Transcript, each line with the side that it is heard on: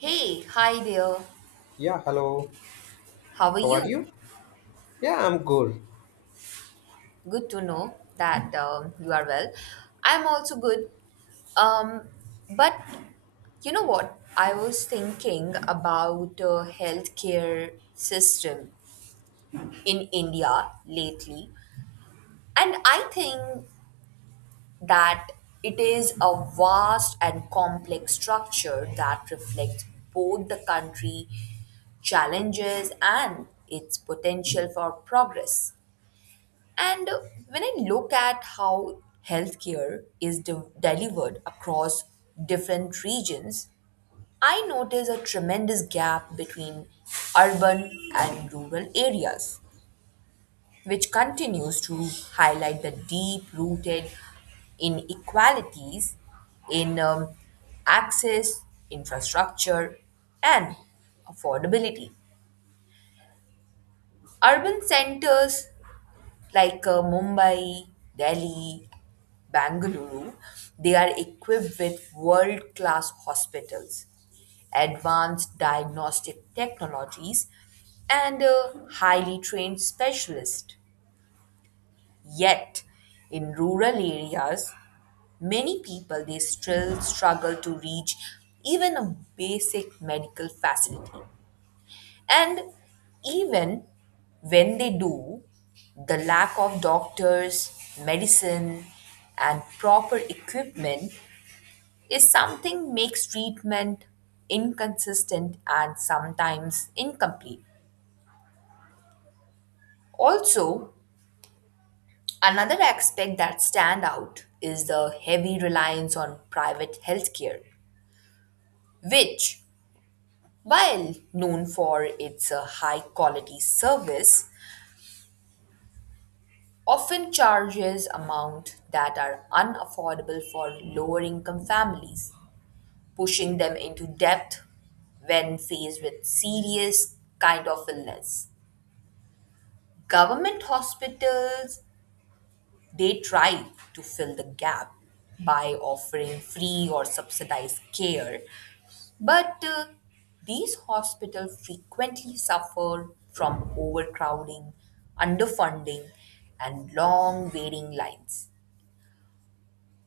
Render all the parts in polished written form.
right: Hey, hi there.
left: Yeah, hello.
right: How are
left: How are
right: you?
left: you? Yeah, I'm good.
right: Good to know that you are well. I'm also good. Um, but you know what? I was thinking about healthcare system in India lately, and I think that it is a vast and complex structure that reflects both the country challenges and its potential for progress. And when I look at how healthcare is delivered across different regions, I notice a tremendous gap between urban and rural areas, which continues to highlight the deep rooted inequalities in access, infrastructure, and affordability. Urban centers like Mumbai, Delhi, Bangalore, they are equipped with world class hospitals, advanced diagnostic technologies, and highly trained specialists. Yet, in rural areas, many people they still struggle to reach even a basic medical facility. And even when they do, the lack of doctors, medicine, and proper equipment is something makes treatment inconsistent and sometimes incomplete. Also, another aspect that stand out is the heavy reliance on private healthcare, which, while known for its high quality service, often charges amounts that are unaffordable for lower income families, pushing them into debt when faced with serious kind of illness. Government hospitals they try to fill the gap by offering free or subsidized care, but these hospitals frequently suffer from overcrowding, underfunding, and long waiting lines.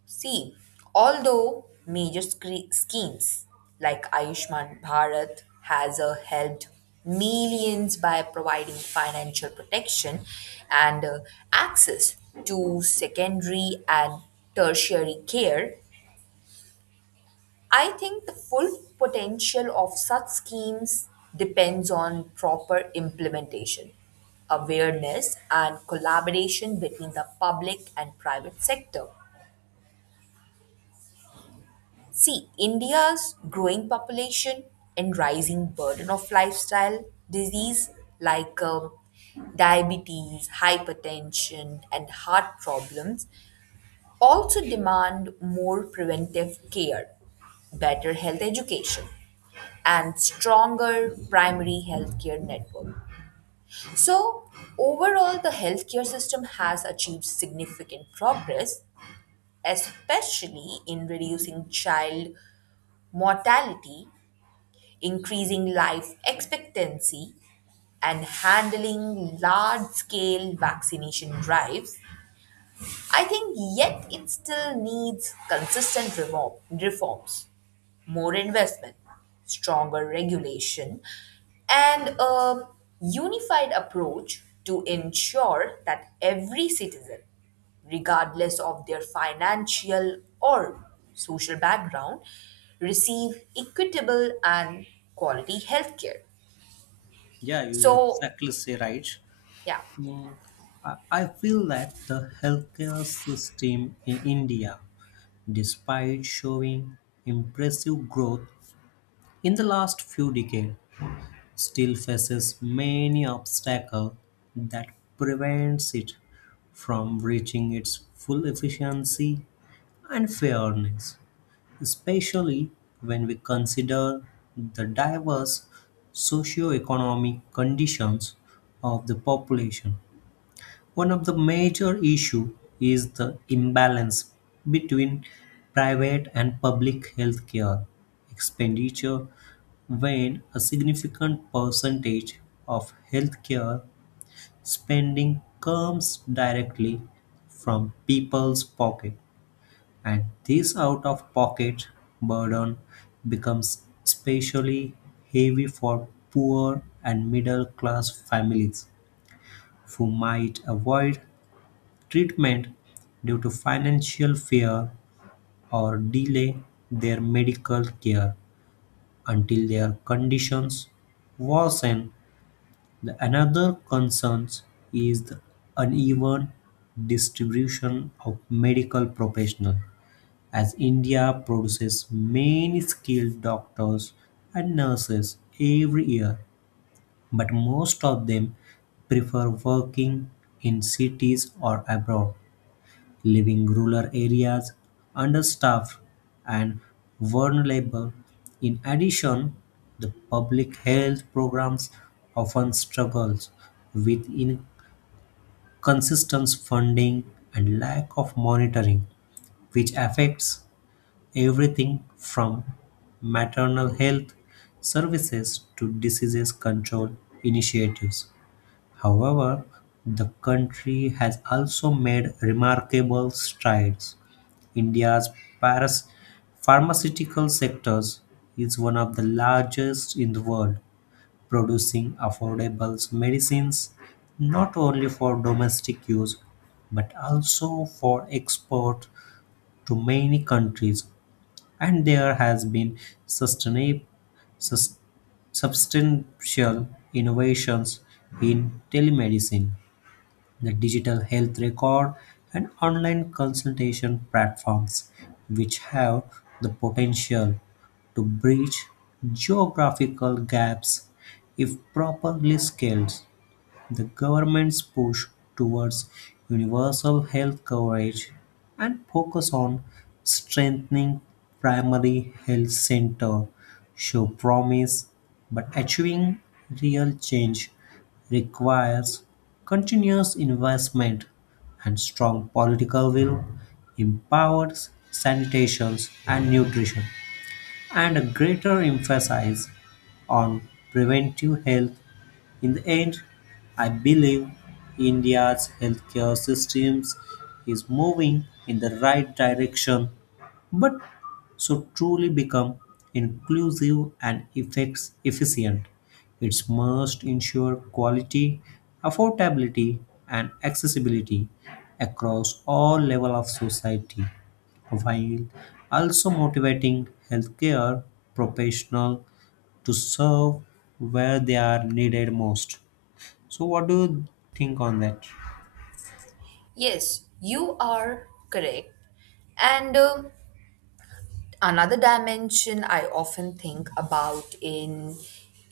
right: See, although major schemes like Ayushman Bharat has helped millions by providing financial protection and access to secondary and tertiary care, I think the full potential of such schemes depends on proper implementation, awareness, and collaboration between the public and private sector. See, India's growing population and rising burden of lifestyle disease like diabetes, hypertension, and heart problems also demand more preventive care, better health education, and stronger primary healthcare network. So, overall, the healthcare system has achieved significant progress, especially in reducing child mortality, increasing life expectancy, and handling large scale vaccination drives. I think yet it still needs consistent reforms, more investment, stronger regulation, and a unified approach to ensure that every citizen, regardless of their financial or social background, receive equitable and quality health care.
left: Yeah, you
right: So,
left: exactly say right.
right: yeah,
left: Hmm. I feel that the healthcare system in India, despite showing impressive growth in the last few decades, still faces many obstacles that prevents it from reaching its full efficiency and fairness, especially when we consider the diverse socioeconomic conditions of the population. One of the major issues is the imbalance between private and public healthcare expenditure, when a significant percentage of healthcare spending comes directly from people's pocket. And this out of pocket burden becomes especially heavy for poor and middle class families who might avoid treatment due to financial fear or delay their medical care until their conditions worsen. The another concern is the uneven distribution of medical professionals, as India produces many skilled doctors and nurses every year, but most of them prefer working in cities or abroad, leaving rural areas understaffed and vulnerable. In addition, the public health programs often struggles with inconsistent funding and lack of monitoring, which affects everything from maternal health services to disease control initiatives. However, the country has also made remarkable strides. India's paras- pharmaceutical sectors is one of the largest in the world, producing affordable medicines not only for domestic use but also for export to many countries, and there has been sustainab- substantial innovations in telemedicine, the digital health record, and online consultation platforms, which have the potential to bridge geographical gaps if properly scaled. The government's push towards universal health coverage and focus on strengthening primary health center show promise, but achieving real change requires continuous investment and strong political will, empowered sanitation and nutrition, and a greater emphasis on preventive health. In the end, I believe India's healthcare systems is moving in the right direction, but should truly become inclusive and effects efficient, it must ensure quality, affordability, and accessibility across all levels of society, while also motivating healthcare professionals to serve where they are needed most. So, what do you think on that?
right: yes, you are correct. And another dimension I often think about in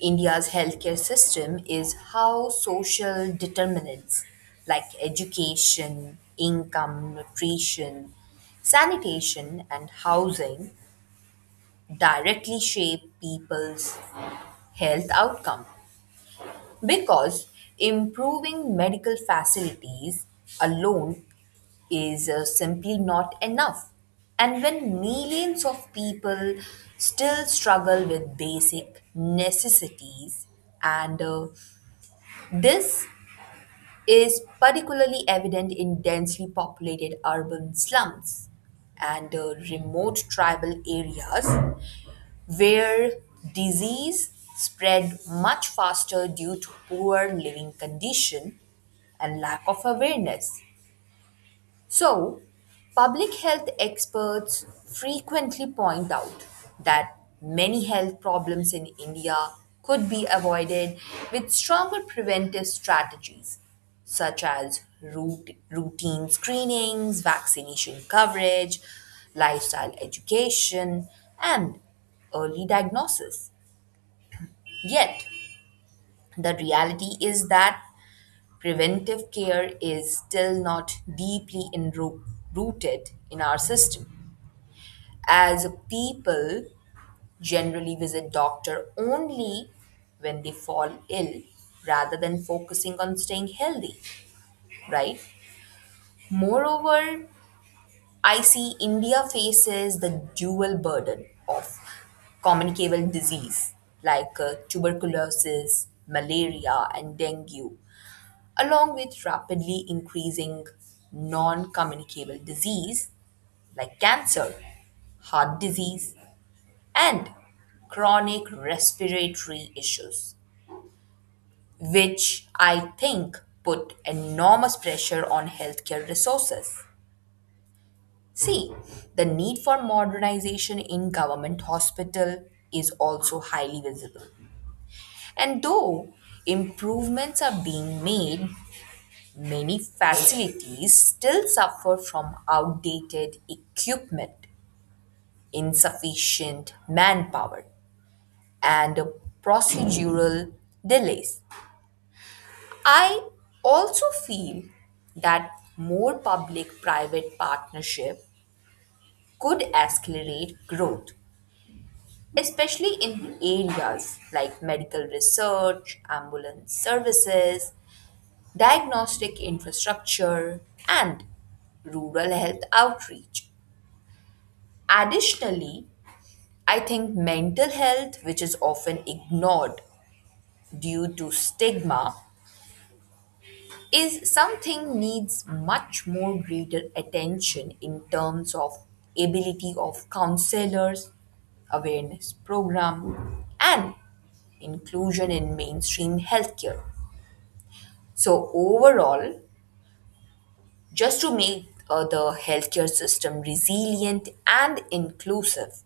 right: India's healthcare system is how social determinants like education, income, nutrition, sanitation, and housing directly shape people's health outcome, because improving medical facilities alone is simply not enough. And when millions of people still struggle with basic necessities, and this is particularly evident in densely populated urban slums and remote tribal areas where disease spread much faster due to poor living condition and lack of awareness. So, public health experts frequently point out that many health problems in India could be avoided with stronger preventive strategies, such as routine screenings, vaccination coverage, lifestyle education, and early diagnosis. Yet, the reality is that preventive care is still not deeply rooted in our system, as people generally visit doctor only when they fall ill rather than focusing on staying healthy, right? Moreover, I see India faces the dual burden of communicable disease like tuberculosis, malaria, and dengue along with rapidly increasing non communicable disease like cancer, heart disease, and chronic respiratory issues, which I think put enormous pressure on healthcare resources. See, the need for modernization in government hospital is also highly visible. And though improvements are being made, many facilities still suffer from outdated equipment, insufficient manpower, and procedural delays. I also feel that more public private partnership could accelerate growth, especially in areas like medical research, ambulance services, diagnostic infrastructure, and rural health outreach. Additionally, I think mental health, which is often ignored due to stigma, is something needs much more greater attention in terms of ability of counselors, awareness program, and inclusion in mainstream healthcare. So overall, just to make the healthcare system resilient and inclusive,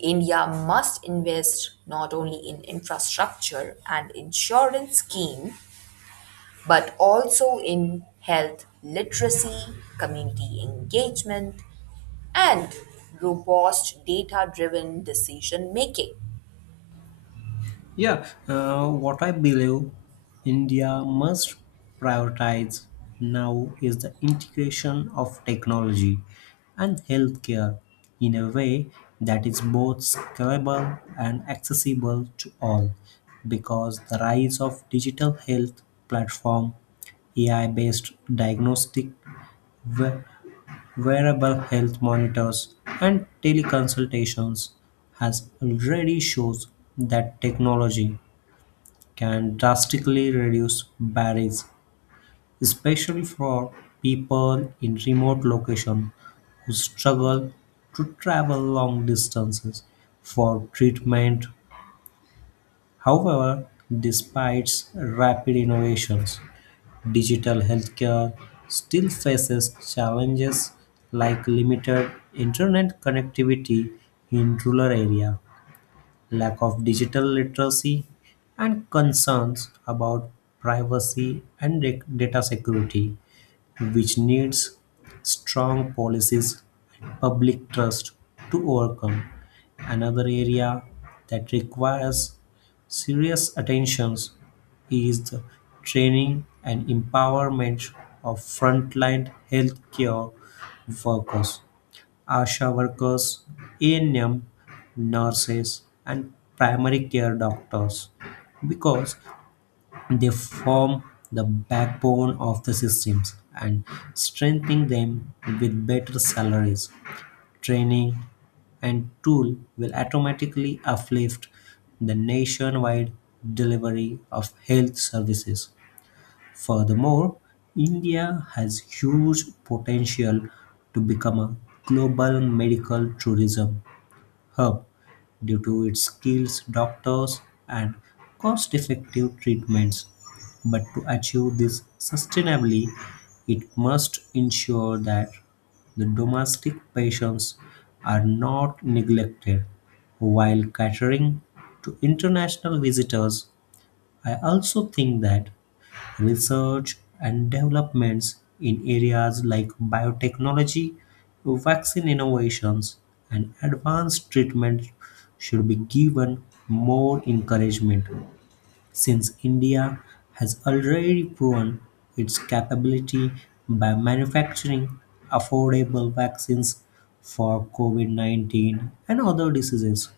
right: India must invest not only in infrastructure and insurance scheme but also in health literacy, community engagement, and robust data driven decision making.
left: Yeah, what I believe India must prioritize now is the integration of technology and healthcare in a way that is both scalable and accessible to all, because the rise of digital health platform, AI based diagnostic wearable health monitors, and teleconsultations has already shows that technology can drastically reduce barriers, especially for people in remote locations who struggle to travel long distances for treatment. However, despite rapid innovations, digital healthcare still faces challenges like limited internet connectivity in rural areas, lack of digital literacy, and concerns about privacy and data security, which needs strong policies and public trust to overcome. Another area that requires serious attention is the training and empowerment of frontline healthcare workers, ASHA workers, ANM nurses, and primary care doctors, because they form the backbone of the systems, and strengthening them with better salaries, training, and tool will automatically uplift the nationwide delivery of health services. Furthermore, India has huge potential to become a global medical tourism hub due to its skills, doctors, and cost effective treatments. But to achieve this sustainably, it must ensure that the domestic patients are not neglected while catering to international visitors. I also think that research and developments in areas like biotechnology, vaccine innovations, and advanced treatment should be given more encouragement, since India has already proven its capability by manufacturing affordable vaccines for COVID 19 and other diseases.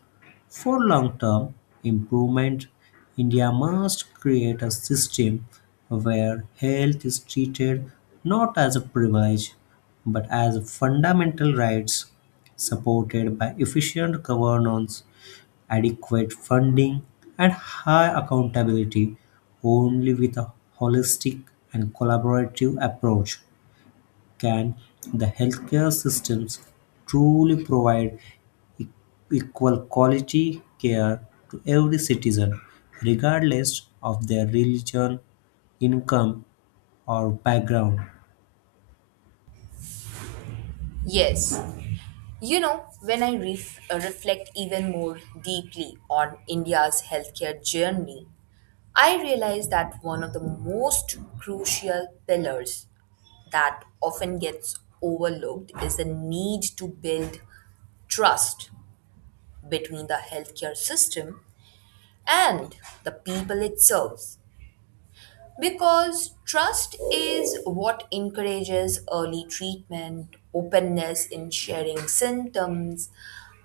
left: For long term improvement, India must create a system where health is treated not as a privilege but as a fundamental rights, supported by efficient governance, adequate funding, and high accountability. Only with a holistic and collaborative approach can the healthcare systems truly provide e- equal quality care to every citizen, regardless of their religion, income, or background.
right: Yes, you know, when I reflect even more deeply on India's healthcare journey, I realize that one of the most crucial pillars that often gets overlooked is the need to build trust between the healthcare system and the people it serves. Because trust is what encourages early treatment, openness in sharing symptoms,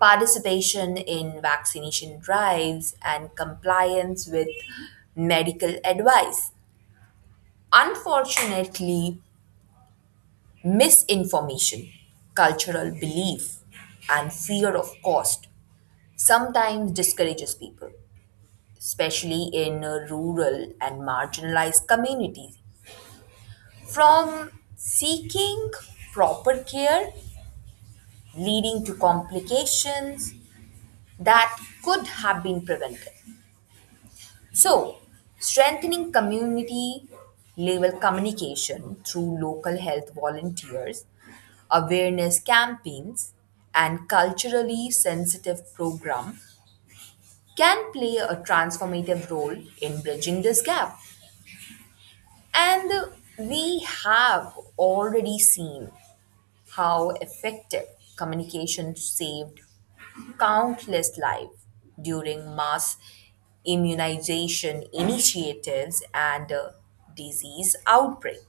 right: participation in vaccination drives, and compliance with medical advice. Unfortunately, misinformation, cultural belief, and fear of cost sometimes discourages people, especially in rural and marginalized communities, from seeking proper care, leading to complications that could have been prevented. So, strengthening community level communication through local health volunteers, awareness campaigns, and culturally sensitive program can play a transformative role in bridging this gap. And we have already seen how effective communication saved countless lives during mass immunization initiatives and disease outbreak.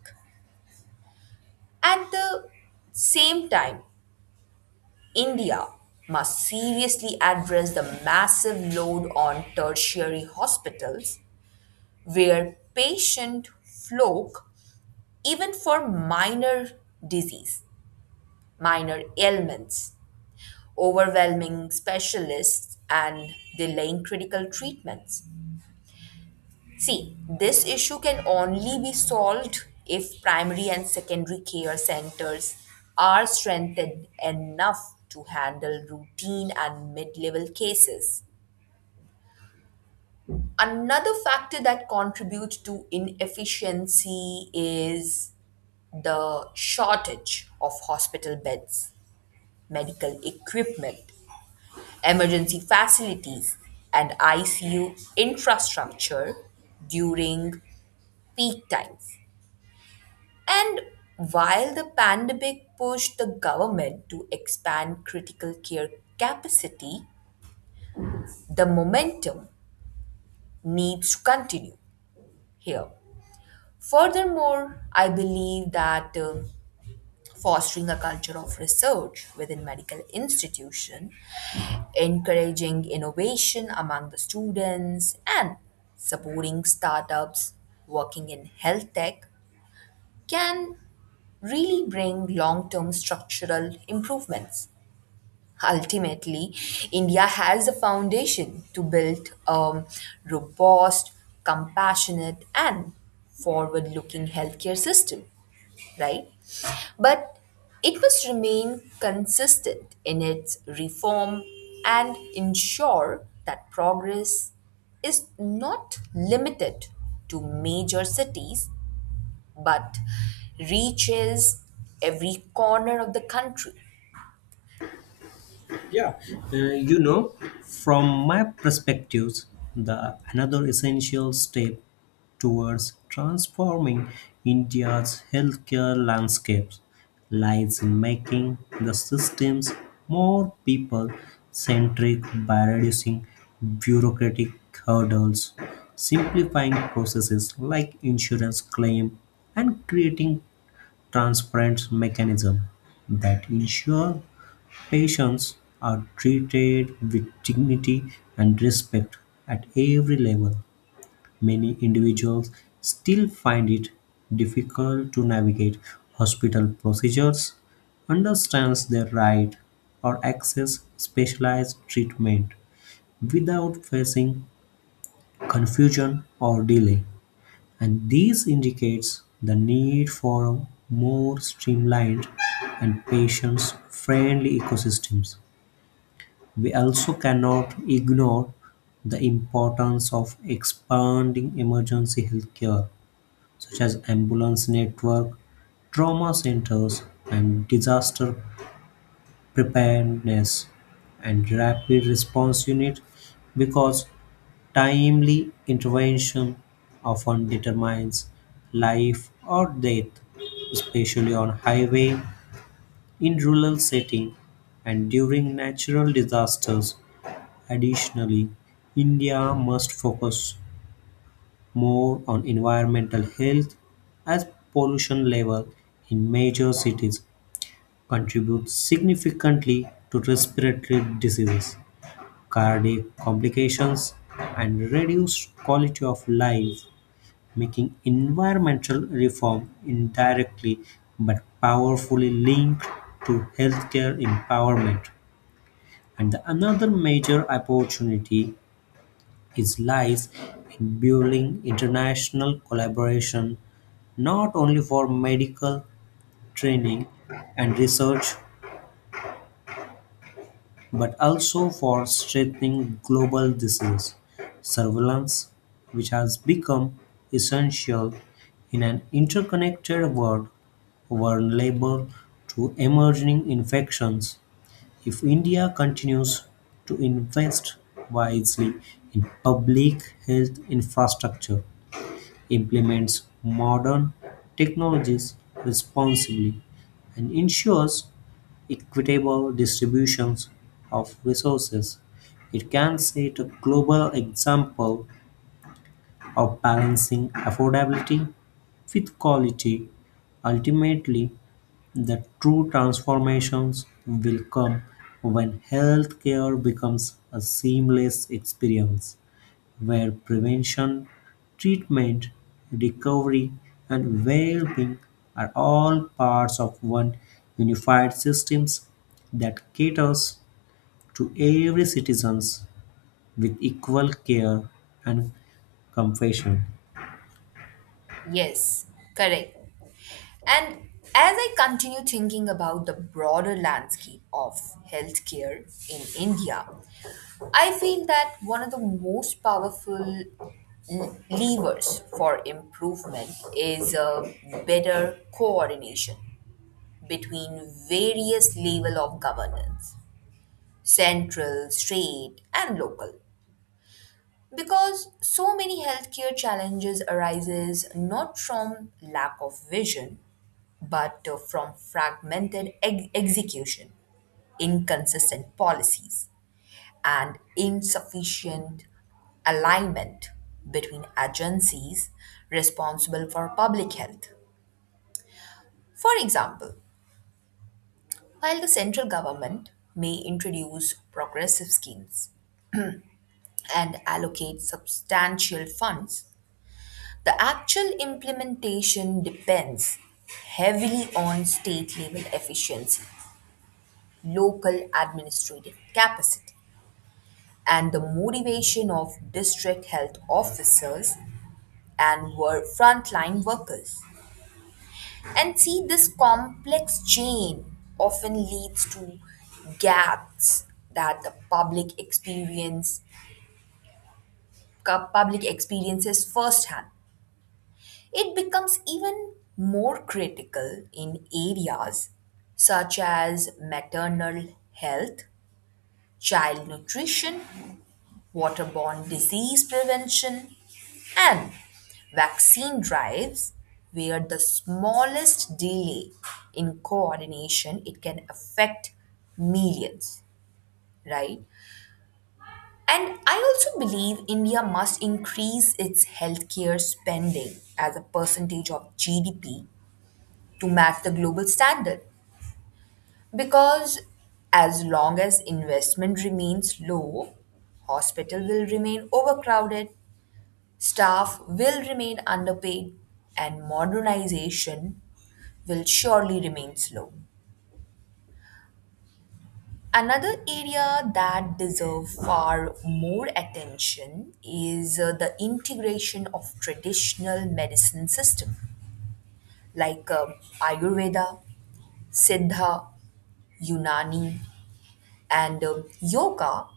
right: At the same time, India must seriously address the massive load on tertiary hospitals where patient flock even for disease, minor ailments, overwhelming specialists and delaying critical treatments. See, this issue can only be solved if primary and secondary care centers are strengthened enough to handle routine and mid level cases. Another factor that contributes to inefficiency is the shortage of hospital beds, medical equipment, emergency facilities, and ICU infrastructure during peak times. And while the pandemic pushed the government to expand critical care capacity, the momentum needs to continue here. Furthermore, I believe that fostering a culture of research within medical institution, encouraging innovation among the students, and supporting startups working in health tech can really bring long term structural improvements. Ultimately, India has the foundation to build a robust, compassionate, and forward looking healthcare system, right? But it must remain consistent in its reform and ensure that progress is not limited to major cities but reaches every corner of the country.
left: Yeah, uh, you know, from my perspectives, the another essential step towards transforming India's healthcare landscapes lies in making the systems more people centric by reducing bureaucratic hurdles, simplifying processes like insurance claim, and creating transparent mechanism that ensure patients are treated with dignity and respect at every level. Many individuals still find it difficult to navigate hospital procedures, understand their right, or access specialized treatment without facing confusion or delay. And this indicates the need for more streamlined and patient friendly ecosystems. We also cannot ignore the importance of expanding emergency healthcare, such as ambulance network, trauma centers, and disaster preparedness and rapid response unit, because timely intervention often determines life or death, especially on highway, in rural setting, and during natural disasters. Additionally, India must focus more on environmental health, as pollution level in major cities contribute significantly to respiratory diseases, cardiac complications, and reduced quality of life, making environmental reform indirectly but powerfully linked to healthcare empowerment. And another major opportunity is lies in building international collaboration not only for medical training and research but also for strengthening global disease surveillance, which has become essential in an interconnected world vulnerable to emerging infections. If India continues to invest wisely in public health infrastructure, implements modern technologies responsibly, and ensures equitable distributions of resources, it can set a global example of balancing affordability with quality. Ultimately, the true transformations will come when healthcare becomes a seamless experience where prevention, treatment, recovery, and well-being are all parts of one unified systems that caters to every citizen's with equal care and compassion.
right: Yes, correct. And as I continue thinking about the broader landscape of healthcare in India, I feel that one of the most powerful levers for improvement is a better coordination between various level of governance, central, state, and local. Because so many healthcare challenges arises not from lack of vision, but from fragmented execution, inconsistent policies, and insufficient alignment between agencies responsible for public health. For example, while the central government may introduce progressive schemes and allocate substantial funds, the actual implementation depends heavily on state level efficiency, local administrative capacity, and the motivation of district health officers and were frontline workers. And see, this complex chain often leads to gaps that the public experience cu- public experiences firsthand. It becomes even more critical in areas such as maternal health, child nutrition, waterborne disease prevention, and vaccine drives where the smallest delay in coordination it can affect millions, right? And I also believe India must increase its healthcare spending as a percentage of GDP to match the global standard, because as long as investment remains low, hospital will remain overcrowded, staff will remain underpaid, and modernization will surely remain slow. Another area that deserves far more attention is the integration of traditional medicine system like Ayurveda, Siddha, Unani, and Yoga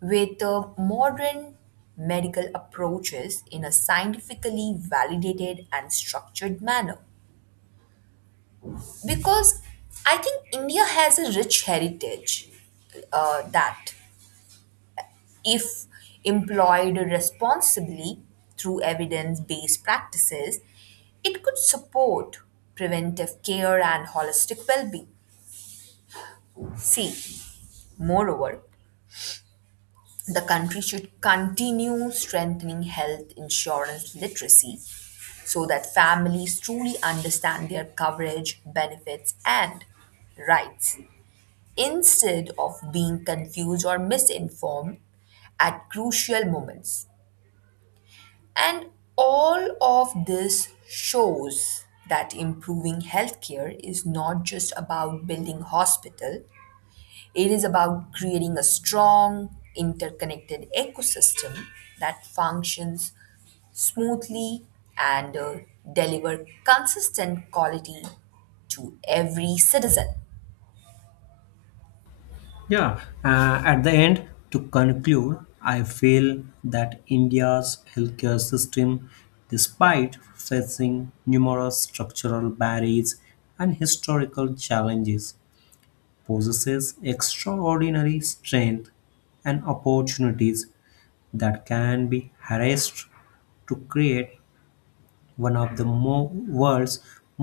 right: with modern medical approaches in a scientifically validated and structured manner. Because I think India has a rich heritage that, if employed responsibly through evidence based practices, it could support preventive care and holistic well being. See, moreover, the country should continue strengthening health insurance literacy so that families truly understand their coverage, benefits, and rights, instead of being confused or misinformed at crucial moments. And all of this shows that improving healthcare is not just about building hospital, it is about creating a strong interconnected ecosystem that functions smoothly and deliver consistent quality to every citizen.
left: Yeah, at the end, to conclude, I feel that India's healthcare system, despite facing numerous structural barriers and historical challenges, possesses extraordinary strength and opportunities that can be harnessed to create one of the world's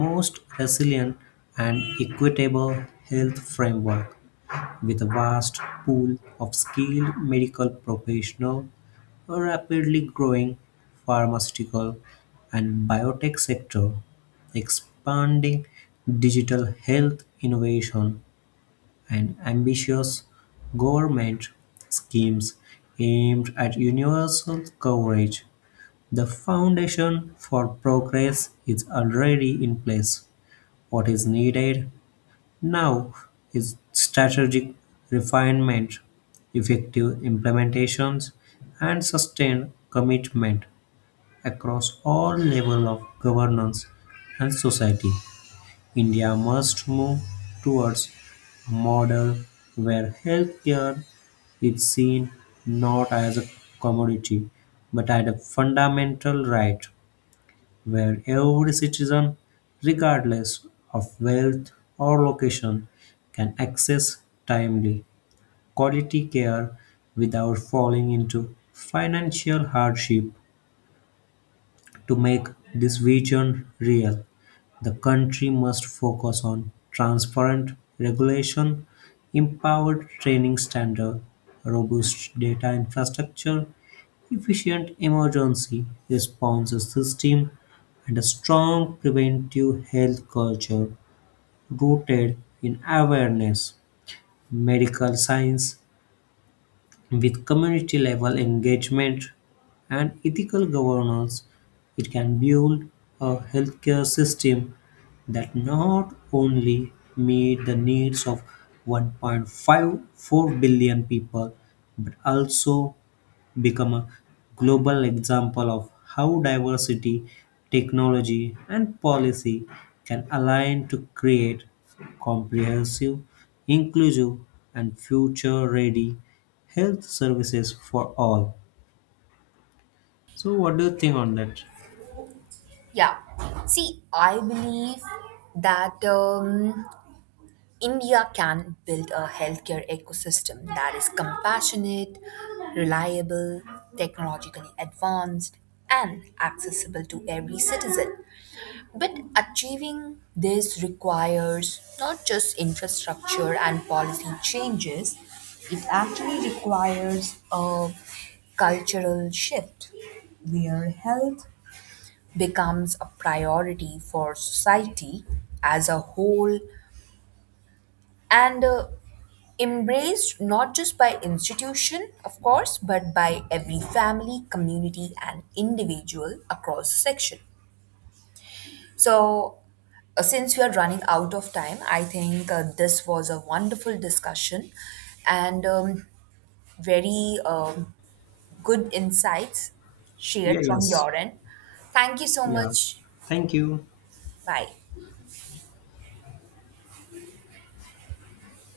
left: most resilient and equitable health framework, with a vast pool of skilled medical professionals, a rapidly growing pharmaceutical and biotech sector, expanding digital health innovation, and ambitious government schemes aimed at universal coverage. The foundation for progress is already in place. What is needed now is strategic refinement, effective implementations, and sustained commitment across all levels of governance and society. India must move towards a model where healthcare is seen not as a commodity but as a fundamental right, where every citizen, regardless of wealth or location, can access timely, quality care without falling into financial hardship. To make this vision real, the country must focus on transparent regulation, empowered training standards, robust data infrastructure, efficient emergency response system, and a strong preventive health culture rooted in awareness, medical science, with community level engagement and ethical governance, it can build a healthcare system that not only meet the needs of 1.54 billion people but also become a global example of how diversity, technology, and policy can align to create comprehensive, inclusive, and future ready health services for all. So, what do you think on that?
right: Yeah. See, I believe that India can build a healthcare ecosystem that is compassionate, reliable, technologically advanced, and accessible to every citizen. But achieving this requires not just infrastructure and policy changes, it actually requires a cultural shift where health becomes a priority for society as a whole and embraced not just by institution of course but by every family community and individual across section. So, since we are running out of time, I think this was a wonderful discussion, and very good insights shared
left: Yeah,
right: from
left: yes.
right: your end. Thank you so
left: Yeah.
right: much.
left: Thank you.
right: Bye.